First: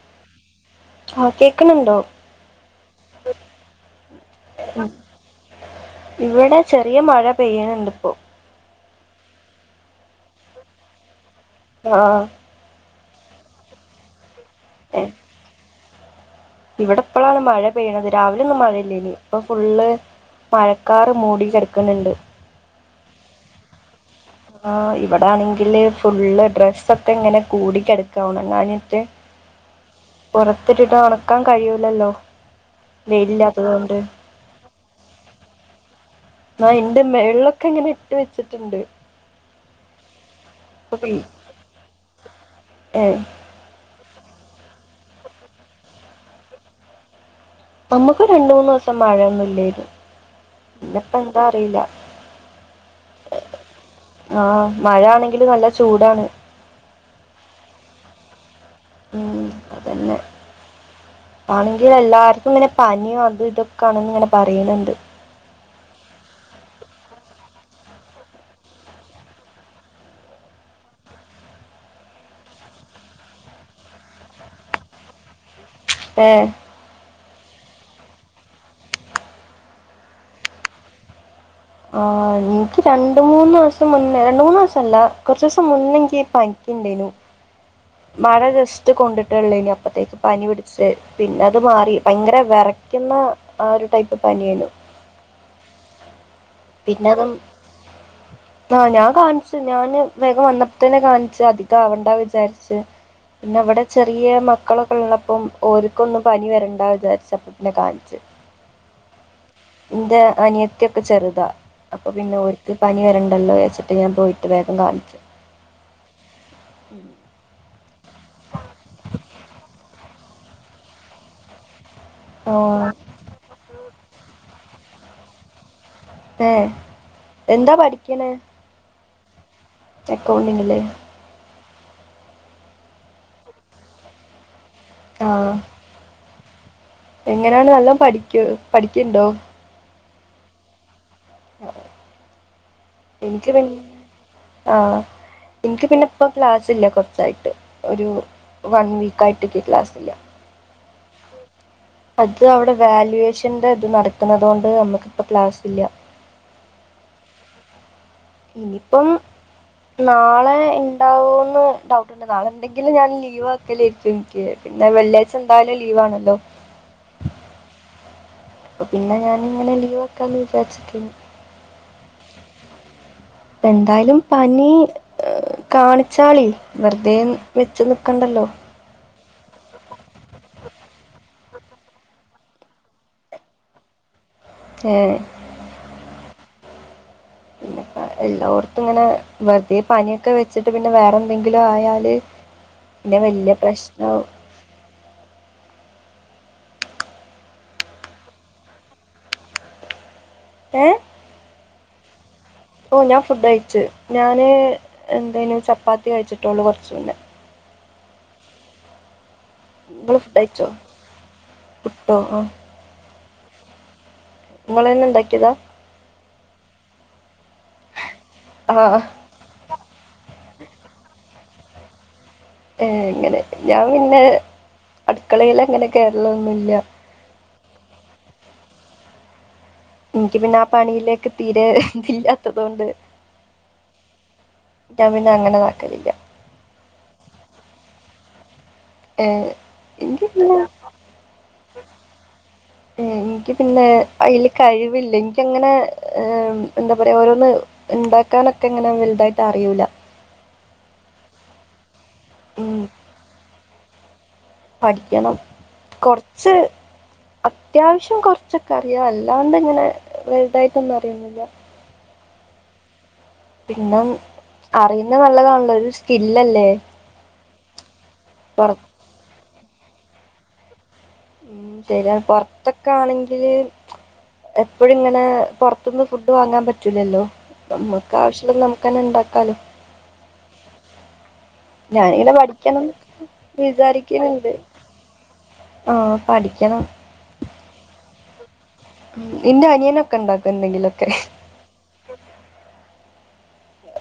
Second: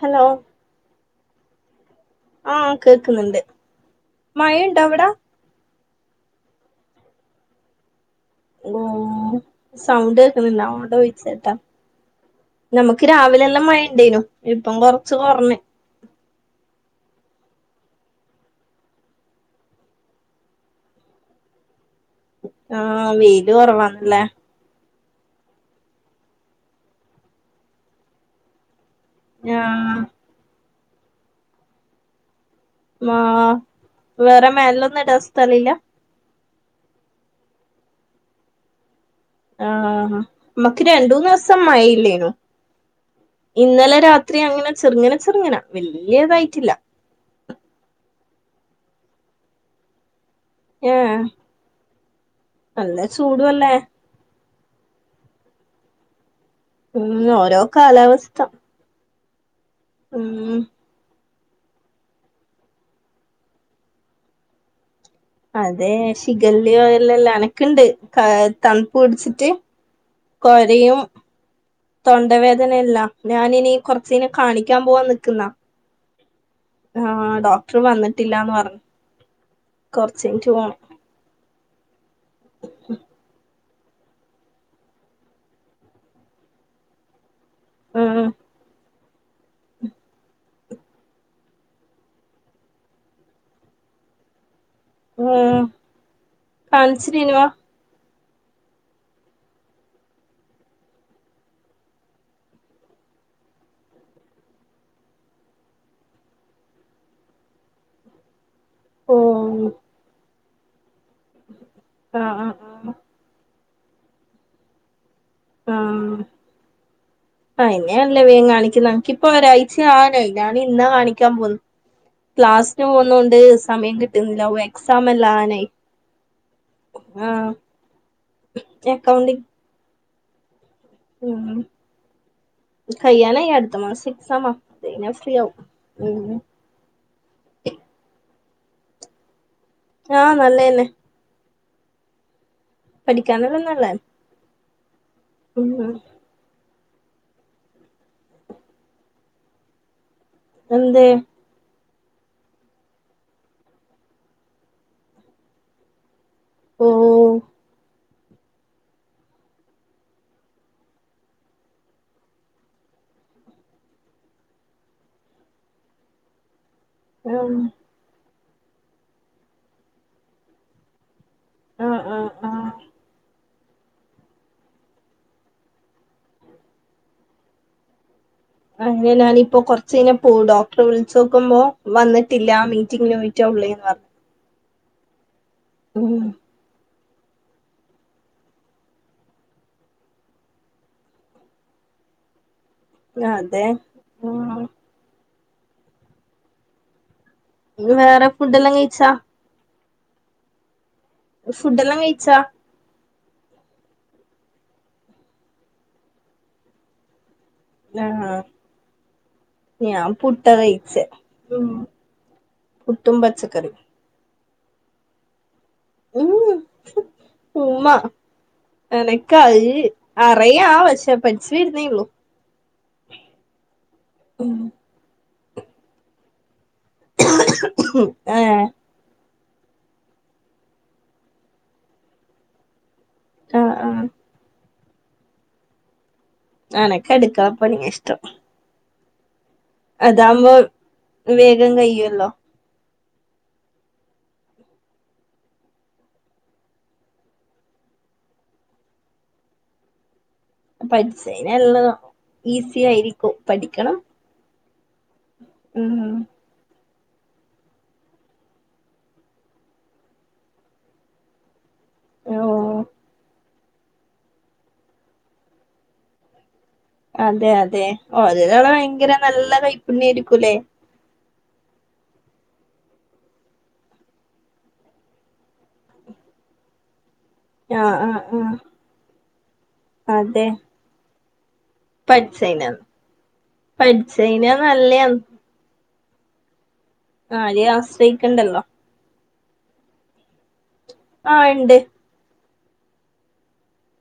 Hello.. ക്ക് ഉണ്ടോ ആഹ കേക്കുന്നുണ്ട് മഴുണ്ട അവിടാ.. ഇവിടെ ചെറിയ മഴ പെയ്യണുണ്ട് ഇപ്പോ... ഓ സൗണ്ട് കേക്ക്ന്നില്ല അഹോണ്ട ചോദിച്ച ആ നക്ക് രാവിലെ എല്ലാം മഴ ണ്ടനു ഇപ്പം ഏ, കൊറച്ച് കൊറഞ്... ഇവിടെ ഇപ്പളാണ് മഴ പെയ്യണത് രാവിലെ ഒന്നും മഴയില്ലേനി ഇപ്പൊ ഫുള്ള് മഴക്കാറ് മൂടി കിടക്കുന്ന്ണ്ട് ആ വെയ്ല് കുറവാന്ന് ആ ഇവിടെ ആണെങ്കില് ഫുള്ള് ഡ്രെസ്സൊക്കെ ഇങ്ങനെ കൂടിക്കിടക്ക ഒണങ്ങാന് ആ എത്തിട്ടിട്ട് ഉണക്കാൻ കഴിയൂലല്ലോ ആ വെയിലില്ലാത്തതുകൊണ്ട് വേറെ മേലൊന്നും ഇടാ സ്ഥലയില്ല നാ എന്റെ മെൾലൊക്കെ ഇങ്ങനെ ഇട്ട് വെച്ചിട്ടുണ്ട് ആ നമ്മക്ക് പെയ്യ്- രണ്ടൂന്ന് ദിവസം മഴയില്ലേനു ഏ, ഇന്നലെ രാത് ത്രി അങ്ങനെ ചെറുങ്ങനെ ചെറുങ്ങന വല്ല്യതായിട്ടില്ല നമ്മുക്ക് രണ്ട മൂന്ന് ദിവസം മഴയൊന്നും ഇല്ലാരുന്നു പിന്നപ്പ ഏഹ് എന്താ അറിയില്ല നല്ല ചൂടുവല്ലേ ആ മഴ ആണെങ്കില് നല്ല ചൂടാണ് ഉം ഓരോ കാലാവസ്ഥ ഉം അതന്നെ ഉം ആണെങ്കിൽ എല്ലാർക്കും ഇങ്ങനെ പനിയും അത് ഇതൊക്കൊണെന്ന് ഇങ്ങനെ പറയണ് ണ്ട് അതെ ശിഖല്യോ എല്ലാംല്ലാം അനക്കുണ്ട് തണുപ്പ് പിടിച്ചിട്ട് കൊരയും തൊണ്ടവേദനയല്ല ഞാനിനി കൊറച്ച് നേരം കാണിക്കാൻ പോവാൻ നിക്ക്ന്ന ഏ ആ ഡോക്ടർ വന്നിട്ടില്ലാന്ന് പറഞ്ഞു കൊറച്ചയിഞ്ഞിട്ട് പോണം ആ എനിക്ക് രണ്ട് മൂന്ന് ദിവസ മുന്നേ രണ്ട് മൂന്ന് ദിവസല്ല കുറച്ച് ദിവസം മുന്നെ നിക്ക് പനിക്കിണ്ടേനു ഉം മഴ ജസ്റ്റ് കൊണ്ടിട്ടേള്ളു അപ്പത്തേക്ക് പനി പിട ശെ പിന്നെ അത് മാറി ഭയങ്കര വിറക്കുന്ന ആ ഒരു ടൈപ്പ് പനിയാനു ഉം കാണിച്ചരനു ആഹ ഞാൻ കാണിച്ചു ഞാന് വേഗം വന്നപ്പോ തന്നെ കാണിച്ചു അധികം ആവണ്ട വിചാരിച്ച് പിന്നെ അവിടെ ചെറിയ മക്കളൊക്കെ ഉള്ളപ്പോം ഓക്കൊന്നും പനി വരണ്ട വിചാരിച്ചപ്പ പിന്നെ കാണിച്ച് [inaudible] ഓഹ് എന്റെ അനിയത്തിയൊക്കെ ചെറു അപ്പൊ ആഹ് പിന്നെ ആഹ് ഒരുക്ക് ആഹ് പനി വരണ്ടല്ലോ വച്ചിട്ട് ഞാൻ പോയിട്ട് വേഗം കാണിച്ചു ആ ആയി അങ്ങനെയല്ല വേഗം കാണിക്കുന്നത് നക്കിപ്പൊ ഒരാഴ്ച ആവനായി ഞാൻ ഇന്നാ കാണിക്കാൻ പോകുന്ന ക്ലാസിന് ആ പോകുന്നൊണ്ട് സമയം കിട്ടുന്നില്ല ഓ എക്സാം എല്ലാം ആണെ ഏഹ് എന്താ പഠിക്ക്ണെ കൗണ്ടിംഗ് അക്കൗണ്ടിങ് ലേ ഉം കയ്യാനായി അടുത്തമാസം എക്സാമ്മ അതയിഞാ ആ ഫ്രീയാവും ഉം എങ്ങനെയാണ് നല്ലൊം പഠിക്യോ പഠിക്ണ്ടോ ആഹ് നല്ല ന്നെ [unintelligible] പഠിക്കാന്ള്ളന്നല്ലെ ആഹ് ഇൻക്ക് പിന്നെപ്പ ക്ലാസ്സില്ല കൊർച്ചായിട്ട് ഒരു വൺ വീക്ക് ആയിട്ട് ക്ക് ക്ലാസ്സ് ല്ല എന്തെ അത് അവിടെ വാല്വേഷന്റെ ഇത് നടക്കുന്നതോണ്ട് നമ്മുക്കിപ്പ ക്ലാസ് ഇല്ല ഓഹ് ഇനിയിപ്പം നാളെ ഉണ്ടാവോന്ന് ഡൗട്ടുണ്ട് നാളെ ഇണ്ടെങ്കിലും ഞാൻ ലീവ് ആക്കലേക്കും ഇൻക്ക് പിന്നെ വെള്ളിയാഴ്ച എന്തായാലും ലീവ് ആണല്ലോ ആഹ അപ്പ പിന്നെ ഞാനിങ്ങനെ ലീവാക്കാന്ന് വിചാരിച്ച്ക്കേനി ആഹ് ആഹ് ആഹ് എന്തായാലും പനി കാണിച്ചാളി വെറുതെ വെച്ച് നിക്കണ്ടല്ലോ? അങ് ഞാനിപ്പോ കൊറച്ച് കഴിഞ്ഞാ പോവു ഡോക്ടറെ വിളിച്ചോക്കുമ്പോ വന്നിട്ടില്ല മീറ്റിങ്ങിന പോയിട്ടോ ള്ളിന്ന് പറ് ഏഹ് ഉം [inaudible] എല്ലോട്ത്തും ങ്ങനെ വെറുതെ പനിയൊക്കെ വെച്ചിട്ട് പിന്നെ വേറെ ന്തെങ്കിലും ആയാല്. ഇല്ലെ വല്ല്യ അതെ പ്രശ്നാവും ഉം പിന്നെ വേറെ. ഫുഡെല്ലാം കഴിച്ചാ? എ ഫുഡെല്ലാം കഴിച്ചാ? ഓ ഞാൻ ഫുഡ് കയിച്ച്. ഞാൻ എന്തേനു ചപ്പാത്തി കഴിച്ചിട്ടൊള്ളൂ കുറച്ച് മുന്നെ. ആഹ് ഞാൻ നിങ്ങൾ ഫുഡ് പുട്ടാ കഴിച്ചോ കയിച്ചേ പുട്ടോ പുട്ടും പച്ചക്കറിം ഇങ്ങളെന്നെ ഇണ്ടാക്കിയതാ ഉം ഉമ്മ ആ എനക്ക യീ അറിയാ പക്ഷേ പഠിച്ച് വരുന്നേ ഉള്ളൂ ഏ അങ്ങനെ ഞാൻ പിന്നെ അടുക്കളേൽ അങ്ങനെ കേറലൊന്നുല്ല ഏഹ് ഇൻക്ക് പിന്നെ ആ പണിയിലേക്ക് തീരെ ഇതില്ലാത്തത് കൊണ്ട് ആഹ് ആഹ് ഞാൻ പിന്നെ അങ്ങനെതാക്കലില്ല അനക്ക് അടുക്കളപ്പണിയാ ഇഷ്ടം ഏ എനിക്ക് പിന്നെ അതാവുമ്പോ വേഗം കയ്യൊല്ലോ എനിക്ക് പിന്നെ അയ്ൽ കഴിവില്ല എനിക്കങ്ങനെ എന്താ പറയാ ഓരോന്ന് ഉണ്ടാക്കാനൊക്കെ ഇങ്ങനെ വലുതായിട്ട് അറിയൂല്ല പഠിച്ചയ്ഞ എല്ല ഉം, ഈസി ആയിരിക്കും പഠിക്കണം പഠിക്കണം ഉം കൊർച്ച് അത്യാവശ്യം കൊറച്ചൊക്കെ അറിയാം അല്ലാണ്ട് ഇങ്ങനെ വെൽതായിട്ടൊന്നും അറിയൊന്നുല്ല ഓ പിന്നെ അറിയുന്ന നല്ലതാണല്ലോ ഒരു സ്കില്ലല്ലേ അതെ അതെ [unintelligible] പൊറ ഭയങ്കര നല്ല കൈപ്പുണ്യ ആയിരിക്കുംല്ലേ ഉം ശരി പൊറത്തൊക്കാണെങ്കില് എപ്പഴും ഇങ്ങനെ പുറത്ത്ന്ന് ഫുഡ് വാങ്ങാൻ പറ്റൂലല്ലോ ആഹ് നമ്മക്ക് ആഹ് ആഹ് ആവശ്യമുള്ള നമ്ക്കന്നെ ഉണ്ടാക്കാലോ അതെ ഞാനിങ്ങനെ പഠിച്ചേന പഠിക്കണം വിചാരിക്ണ് പഠിച്ചേന ണ്ട് നല്ലയാന്ന് ആഹ് പഠിക്കണം ആരെയും ആശ്രയിക്കണ്ടല്ലോ ഇന്റെ അനിയനൊക്കെ ഉണ്ടാക്കു എന്തെണ്ടെങ്കിലൊ ആഹ് ഇണ്ട്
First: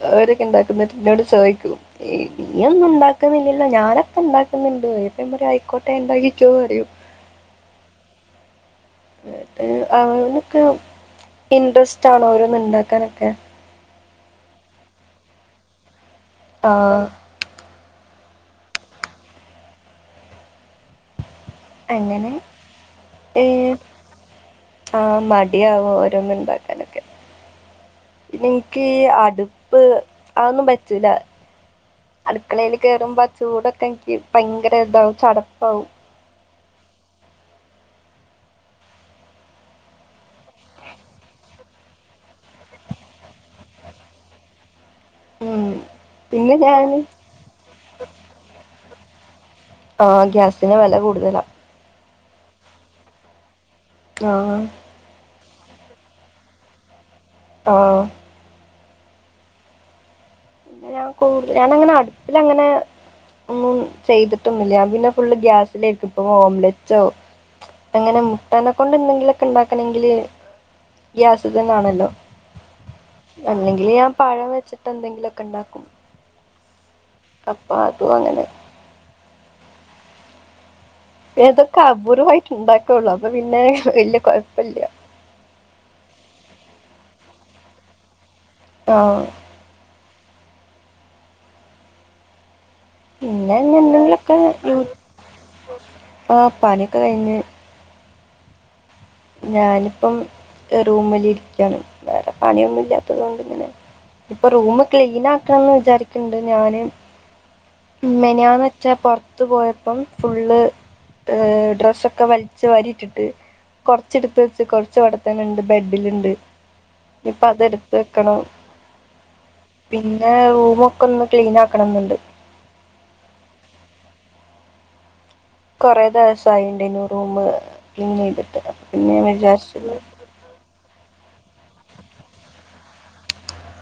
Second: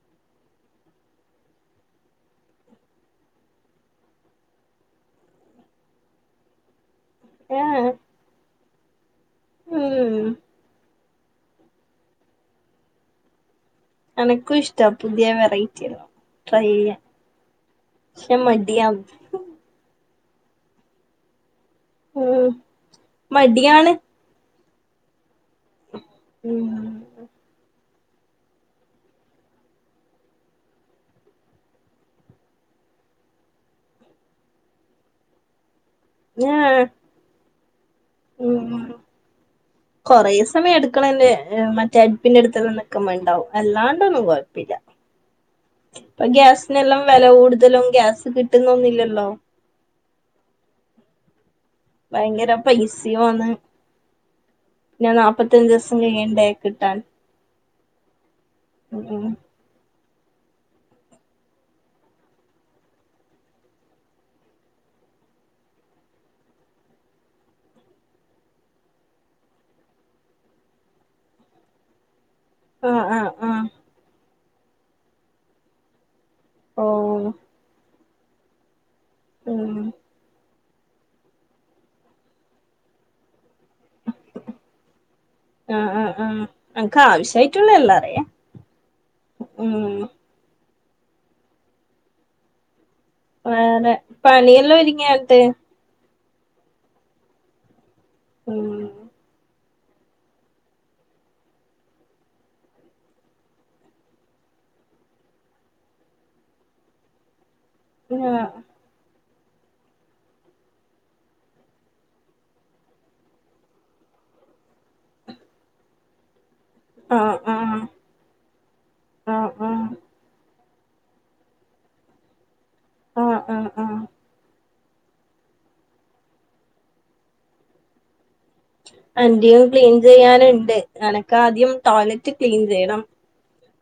അവരൊക്കെ ഇണ്ടാക്കും ന്നിട്ട് ഇന്നോട് ചോയിക്കും ഇയൊന്നും ഉണ്ടാക്കുന്നില്ലല്ലോ ഞാനൊക്കെ ഉണ്ടാക്കു ന്നില്ലേ അപ്പം ഞാ പറയും ആയിക്കോട്ടെണ്ടാക്കിക്കോ പറയും ആഹ് ഉം അവനൊക്കെ ഇന്റെറെസ്റ്റ് ആണോ ഓരോന്ന് ഇണ്ടാക്കാനൊക്കെ എനക്കും ഇഷ്ട പുതിയ വെറൈറ്റി ട്രൈ ചെയ്യാൻ ആഹ് ക്ഷെ മടിയ അങ്ങനെ ഉം ഏ മടിയാണ് ആ മടി ടിയആവോ ഉം ഓരോന്ണ്ടാക്കാനൊക്കെ പിന്നെ എനിക്ക് അടുപ്പ് അതൊന്നും പറ്റൂല്ല അടുക്കളെല് കേയറുമ്പോ ചൂടൊക്കെ എനിക്ക് ഭയങ്കര ഇതാവും ചടപ്പാവും ഞ്ഞാ മ്മ് കുറേ സമയം അടുക്കളേല് മറ്റേ അടുപ്പിന്റെ അടുത്തക്കെ നിക്കുമ്പ ഉണ്ടാവും അല്ലാണ്ടൊന്നും കോഴപ്പല്ല ഉം ഇപ്പ പിന്നെ ഞാൻ ഗ്യാസിനെല്ലാം വില കൂടുതലും ഗ്യാസ് കിട്ടുന്നൊന്നില്ലല്ലോ ആ ഗ്യാസിന് വില കൂടുതലാ ഭയങ്കര പൈസയും വന്ന് ആഹ മുപ്പത്തഞ്ച് ദിവസം കഴിയണ്ടേ കിട്ടാൻ ആ ഉ പിന്നെ ഞാൻ കൂടു ഞാനങ്ങനെ അടുപ്പിലങ്ങനെ ഒന്നും ചെയ്തിട്ടൊന്നുമില്ല പിന്നെ ഫുള് ഗ്യാസിലെക്കും ഇപ്പ ഓംലറ്റോ അങ്ങനെ മുട്ടനെ കൊണ്ട് എന്തെങ്കിലൊക്കെ ഉണ്ടാക്കണെങ്കില് ഗ്യാസിത്തന്നാണല്ലോ ആഹ് ആഹ് ആഹ് അല്ലെങ്കില് ഞാൻ പഴം വെച്ചിട്ട് എന്തെങ്കിലുമൊക്കെ ഇണ്ടാക്കും ഓ കപ്പാട്ടു അങ്ങനെ ആഹ പിന്നതൊക്കെ അപൂർവമായിട്ട് ഇണ്ടാക്കോള്ളൂ അപ്പൊ പിന്നെ വല്യ കുഴപ്പില്യ ആഹ ആഹ ആഹ അനക്ക് ആവശ്യായിട്ടുള്ള എല്ലാറിയ ആ വേറെ പിന്നെഞന്നാന്നൊക്കെ പണിയെല്ലാം ഒരുങ്ങിയാട്ട് പ്പോ പണിയൊക്കെ കഴിഞ്ഞ് ഉ ഞാനിപ്പം റൂമലിഇരിക്കയാണ് വേറെ പണിയൊന്നും ഇല്ലാത്തത് കൊണ്ട് ഇങ്ങനെ ഇപ്പൊ റൂം ക്ലീൻ ആക്കണംന്ന് വിചാരിക്കണ്ട് ഞാന് ആ മെനിയാന്ന് വെച്ചാ പോറ റത്ത് പോയപ്പം ഫുള്ള് ഡ്രസ്സൊക്കെ വലിച്ചുവാരിട്ടിട്ട് കൊറച്ചെടുത്ത് വെച്ച് കൊറച്ചോടത്തനെഉണ്ട് ബെഡിലുണ്ട് ആ ഇപ്പൊ അതെടുത്ത് വെക്കണം ആ ആ പിന്നെ റൂമോ ക്കൊന്ന് ക്ലീൻ ആക്കണംന്ന്ണ്ട് ആഹ് ആഹ ആഹ കുറെേ ദിവസയിണ്ടെനു റൂമ് ക്ലീന് ചെയ്തെ അന്റയും ക്ലീൻ ചെയ്യാനുണ്ട് നിനക്ക് ആദ്യം ടോയ്ലറ്റ് ക്ലീൻ ചെയ്യണം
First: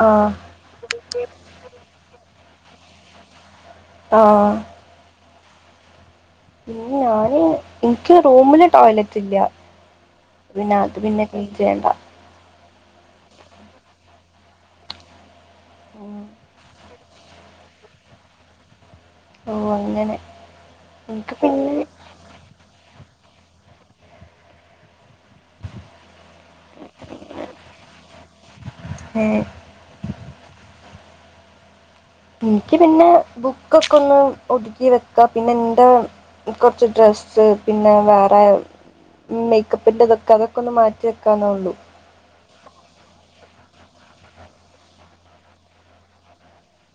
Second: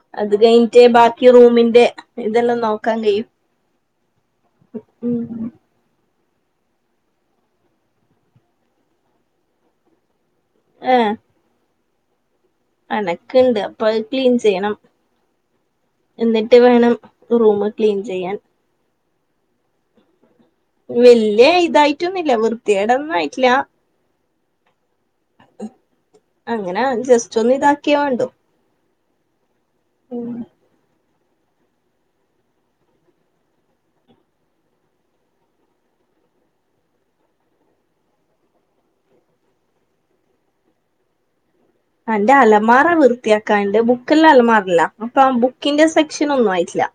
ആഹ് അത് കഴിഞ്ഞിട്ട് ബാക്കി റൂമിന്റെ ഇതെല്ലാം നോക്കാൻ കഴിയും ആഹ ഉം പിന്നെ ഞാന് എനിക്ക് റൂമില് ടോയ്ലറ്റ് ഇല്ല പിന്നെ അത് ഏ പിന്നെ ക്ലീൻ ചെയ്യണ്ട അനക്കുണ്ട് അപ്പൊ അത് ക്ലീൻ ചെയ്യണം ഉം എന്നിട്ട് വേണം റൂമ് ക്ലീൻ ചെയ്യാൻ ഓ അങ്ങനെ എനിക്ക് വല്യ പിന്നെ ഇതായിട്ടൊന്നുംല്യാ വൃത്തിയെടൊന്നും ആയിട്ടില്ല അങ്ങനെ ജസ്റ്റ് ഒന്ന് ഇതാക്കിയ വെണ്ടു എഏ ഉം എനിക്ക് പിന്നെ ബുക്കൊക്കെ ഒന്ന് ഒതുക്കി വെക്കാ പിന്നെ എന്റെ കൊറച്ച് ഡ്രസ് ഡ്രസ് പിന്നെ വേറെ മേക്കപ്പിന്റെ ഇതൊക്കെ അതൊക്കെ ഒന്ന് മാറ്റി വെക്കന്നേ ഉള്ളൂ അന്റെ അലമാറ വൃത്തിയാക്കാണ്ട് ബുക്കെല്ലാം അലമാറല്ല അപ്പൊ ആ ബുക്കിന്റെ സെക്ഷൻ ഒന്നും ആയിട്ടില്ല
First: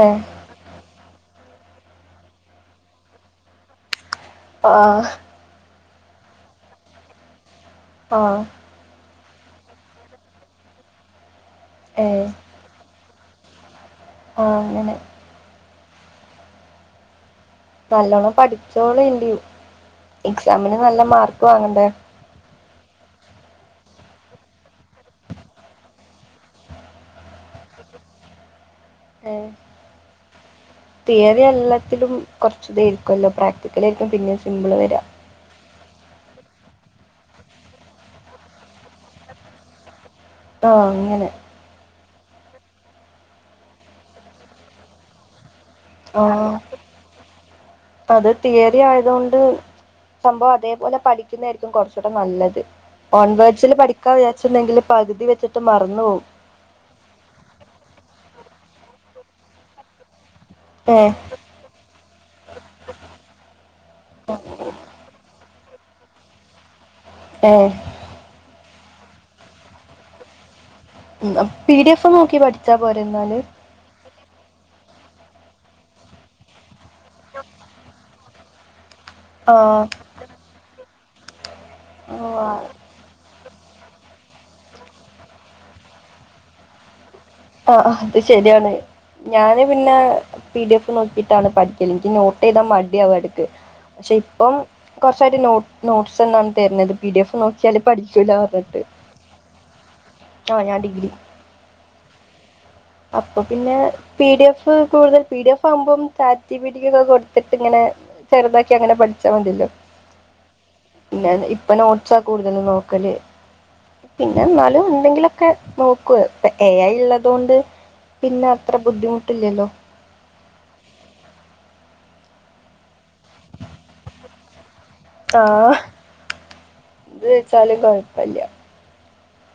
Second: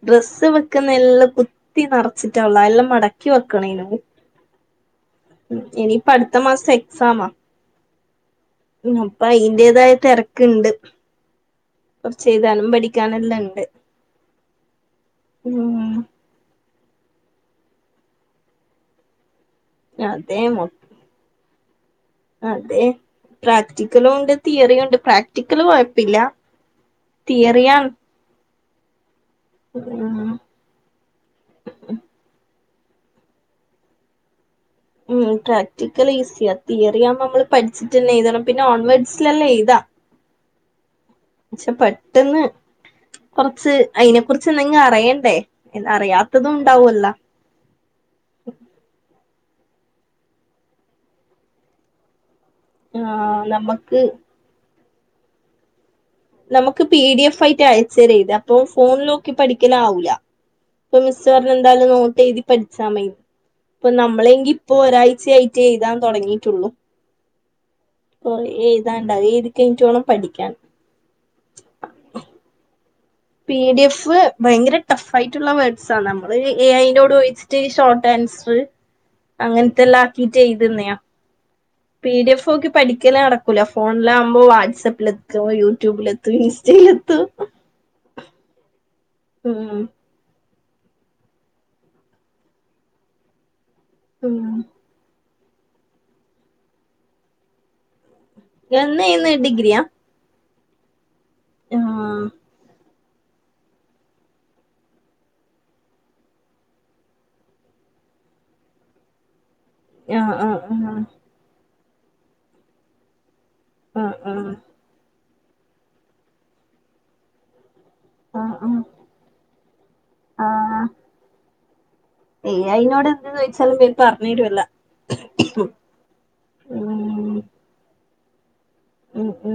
ഏഹ് ഡ്രെസ്സ് വെക്കുന്ന എല്ലാം കുത്തി നിറച്ചിട്ടാ ഉള്ള എല്ലാം മടക്കി വെക്കണേനും ആ അടുത്ത മാസത്തെ എക്സാാം ആ ആ അപ്പൊ അയിന്റതായ തിരക്കുണ്ട് കുറച്ച് എഴുതാനും പഠിക്കാനും എല്ലാംണ്ട് ഉണ്ട് ആ അനെ ഉം നല്ലോണം പഠിച്ചോള ഇല്ല അതെ മൊ എക്സാമിന് നല്ല മാർക്ക് വാങ്ങണ്ടേ അതെ പ്രാക്ടിക്കലും ഉണ്ട് തിയറിയ ഉണ്ട് പ്രാക്ടിക്കല് കുഴപ്പില്ല തീറിയൻ ഏ തീയറി എല്ലാത്തിലും കൊറച്ച് തായിരിക്കുമല്ലോ പ്രാക്ടിക്കലായിയിരിക്കും പിന്നെ സിമ്പിള് വരാ ഉം പ്രാക്ടിക്കൽ ഈസിയ തിയറി ആകുമ്പോൾ നമ്മള് പഠിച്ചിട്ടന്നെ എഴതണം പിന്നെ ഓൺവേഡ്സിലല്ല എഴുതാ ആഹ അങ്ങനെ പന്ന് കൊറച്ച് അയിതിനെ കുുറിച്ച് എന്തെങ്കും അറിയണ്ടേ ആ അറിയാത്തതും ഉണ്ടാവല്ലോ അത് തീയറി ആയതുകൊണ്ട് സംഭവം അതേപോലെ പഠിക്കുന്നതായിരിക്കും കുറച്ചൂട്ട നല്ലത് ആഹ് കോൺവേർസിില് നമ്മക്ക് പഠിക്കാൻ വിചാച്ചുണ്ടെങ്കിൽ പകുതി വെച്ചിട്ട് മറന്നു പോകും നമുക്ക് പി ഡി എഫ് ആയിട്ട് അയച്ച തരത് അപ്പൊ ഫോണിലോക്കി പഠിക്കാന ആാവൂല ഇപ്പൊ ഏഹ് മിസ് പറഞ്ഞ എന്തായാലും നോട്ട് എഴുതി പഠിച്ചാ മൈ ഇപ്പ നമ്മളെങ്കി ഇപ്പൊ ഒരാഴ്ചയയിട്ട് എഴുതാൻ തുടങ്ങിട്ടുള്ളു ആഹ ഓ എഴുതാണ്ടാവ എഴുതി കഴിഞ്ഞട്ടോണം പഠിക്കാൻ പി ഡി എഫ് നോക്കി പഠിച്ച പി ഡി എഫ് ഭയങ്കര ടഫ് ആയിട്ടുള്ള വേർഡ്സ നമ്മള് എ അയിന്റെറോട് ചോദിച്ചിട്ട് ഷോർട്ട് ആൻസർ ആഹ് അങ്ങനത്തെല്ലാം ആക്കി ചെയ്തന്നെയ പി ഡി ഓഹ് എഫ്ക്കി പഠിക്കല നട ല ഫോണില ആകുമ്പോ വാട്സആപ്പില എത്തും യൂട്യൂബിലെത്തും ഇൻസ്റ്റയില എത്തും ആഅത് ശരിയാണ് ഞാന് ഉം പിന്നെ പി ഡി എഫ് നോക്കിട്ടാണ് പഠിക്കല് എനിക്ക് നോട്ട് ചെയ്താ മടി അവ എടുക്ക് പക്ഷെ ഉം ഇപ്പം കൊറ നോട്ടസ് എന്നാണ് തരുന്നത് പി ഡി എഫ് നോക്കിയാല് പഠിക്ക ന്ന്ന്ന് ഡിഗ്രിയാ ആഞ ഡിഗ്രി ആ അപ്പൊ പിന്നെ പി ഡി എഫ് കൂടുതൽ പി ഡി എഫ് ആകുമ്പം ചാറ്റപടൊക്കെ കൊടുത്തിട്ട് ഇങ്ങനെ ചെറുതാക്കി അങ്ങനെ പഠിച്ചാൽണ്ടല്ലോ ആആആ ആ ഇപ്പ നോട്ട്സാ കൂടുതൽ നോക്കല് ആഹ് ആഹ് പിന്നൊലും ഉന്തെങ്കില ഒക്കെ നോക്കുവ ഇപ്പൊ എ ആ ഉള്ളത കൊൊണ്ട് ആഹ് പിന്നെ ആഹ് അത്ര ആഹ് ബുദ്ധിമുട്ടില്ലല്ലോ ്യ അയിതിനോട് എന്ത ചോദിച്ചാലും പേ പറഞ്ഞീടുമല്ല ആഎന്ത വച്ചാാലും കൊഴപ്പില്ല ഉ ഉ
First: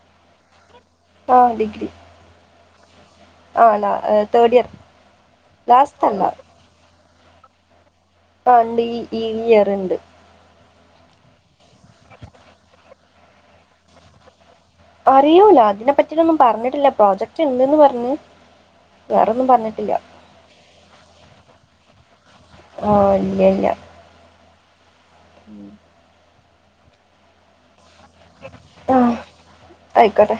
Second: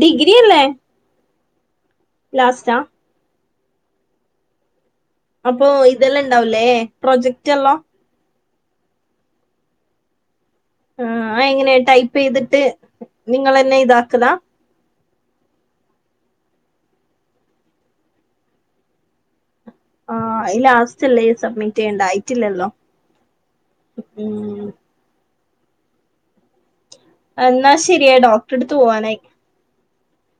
ഡിഗ്രി അല്ലേ? ആഹ് ഡിഗ്രി. പാസ്ട ആണാ തേർഡ് ഇയർ. അപ്പൊ ലാസ്റ്റ് അല്ല ഇതെല്ലാം ഇണ്ടാവലേ പ്രൊജക്റ്റ്ല്ലോ. കണ്ട് ഈ ഈ വിയർണ്ട്. ആ എങ്ങനെയാ ടൈപ്പ് ചെയ്തിട്ട് നിങ്ങളന്നെ ഇതാക്കലാ. അറിയൂല അതിനെപ്പറ്റിന്നും പറഞ്ഞിട്ടില്ല. പ്രോജക്ട് ഇണ്ട്ന്ന് പറഞ്ഞ് വേറൊന്നും പറഞ്ഞിട്ടില്ല. ആ ലാസ്റ്റ്ല്ലേ സബ്മിറ്റ് ചെയ്യണ്ടായിട്ടില്ലല്ലോ. ആ ഉ ഉം എന്നാ ശരിയായി ഡോക്ടറെടുത്ത് ആ പോവാനായി. ആയിക്കോട്ടെ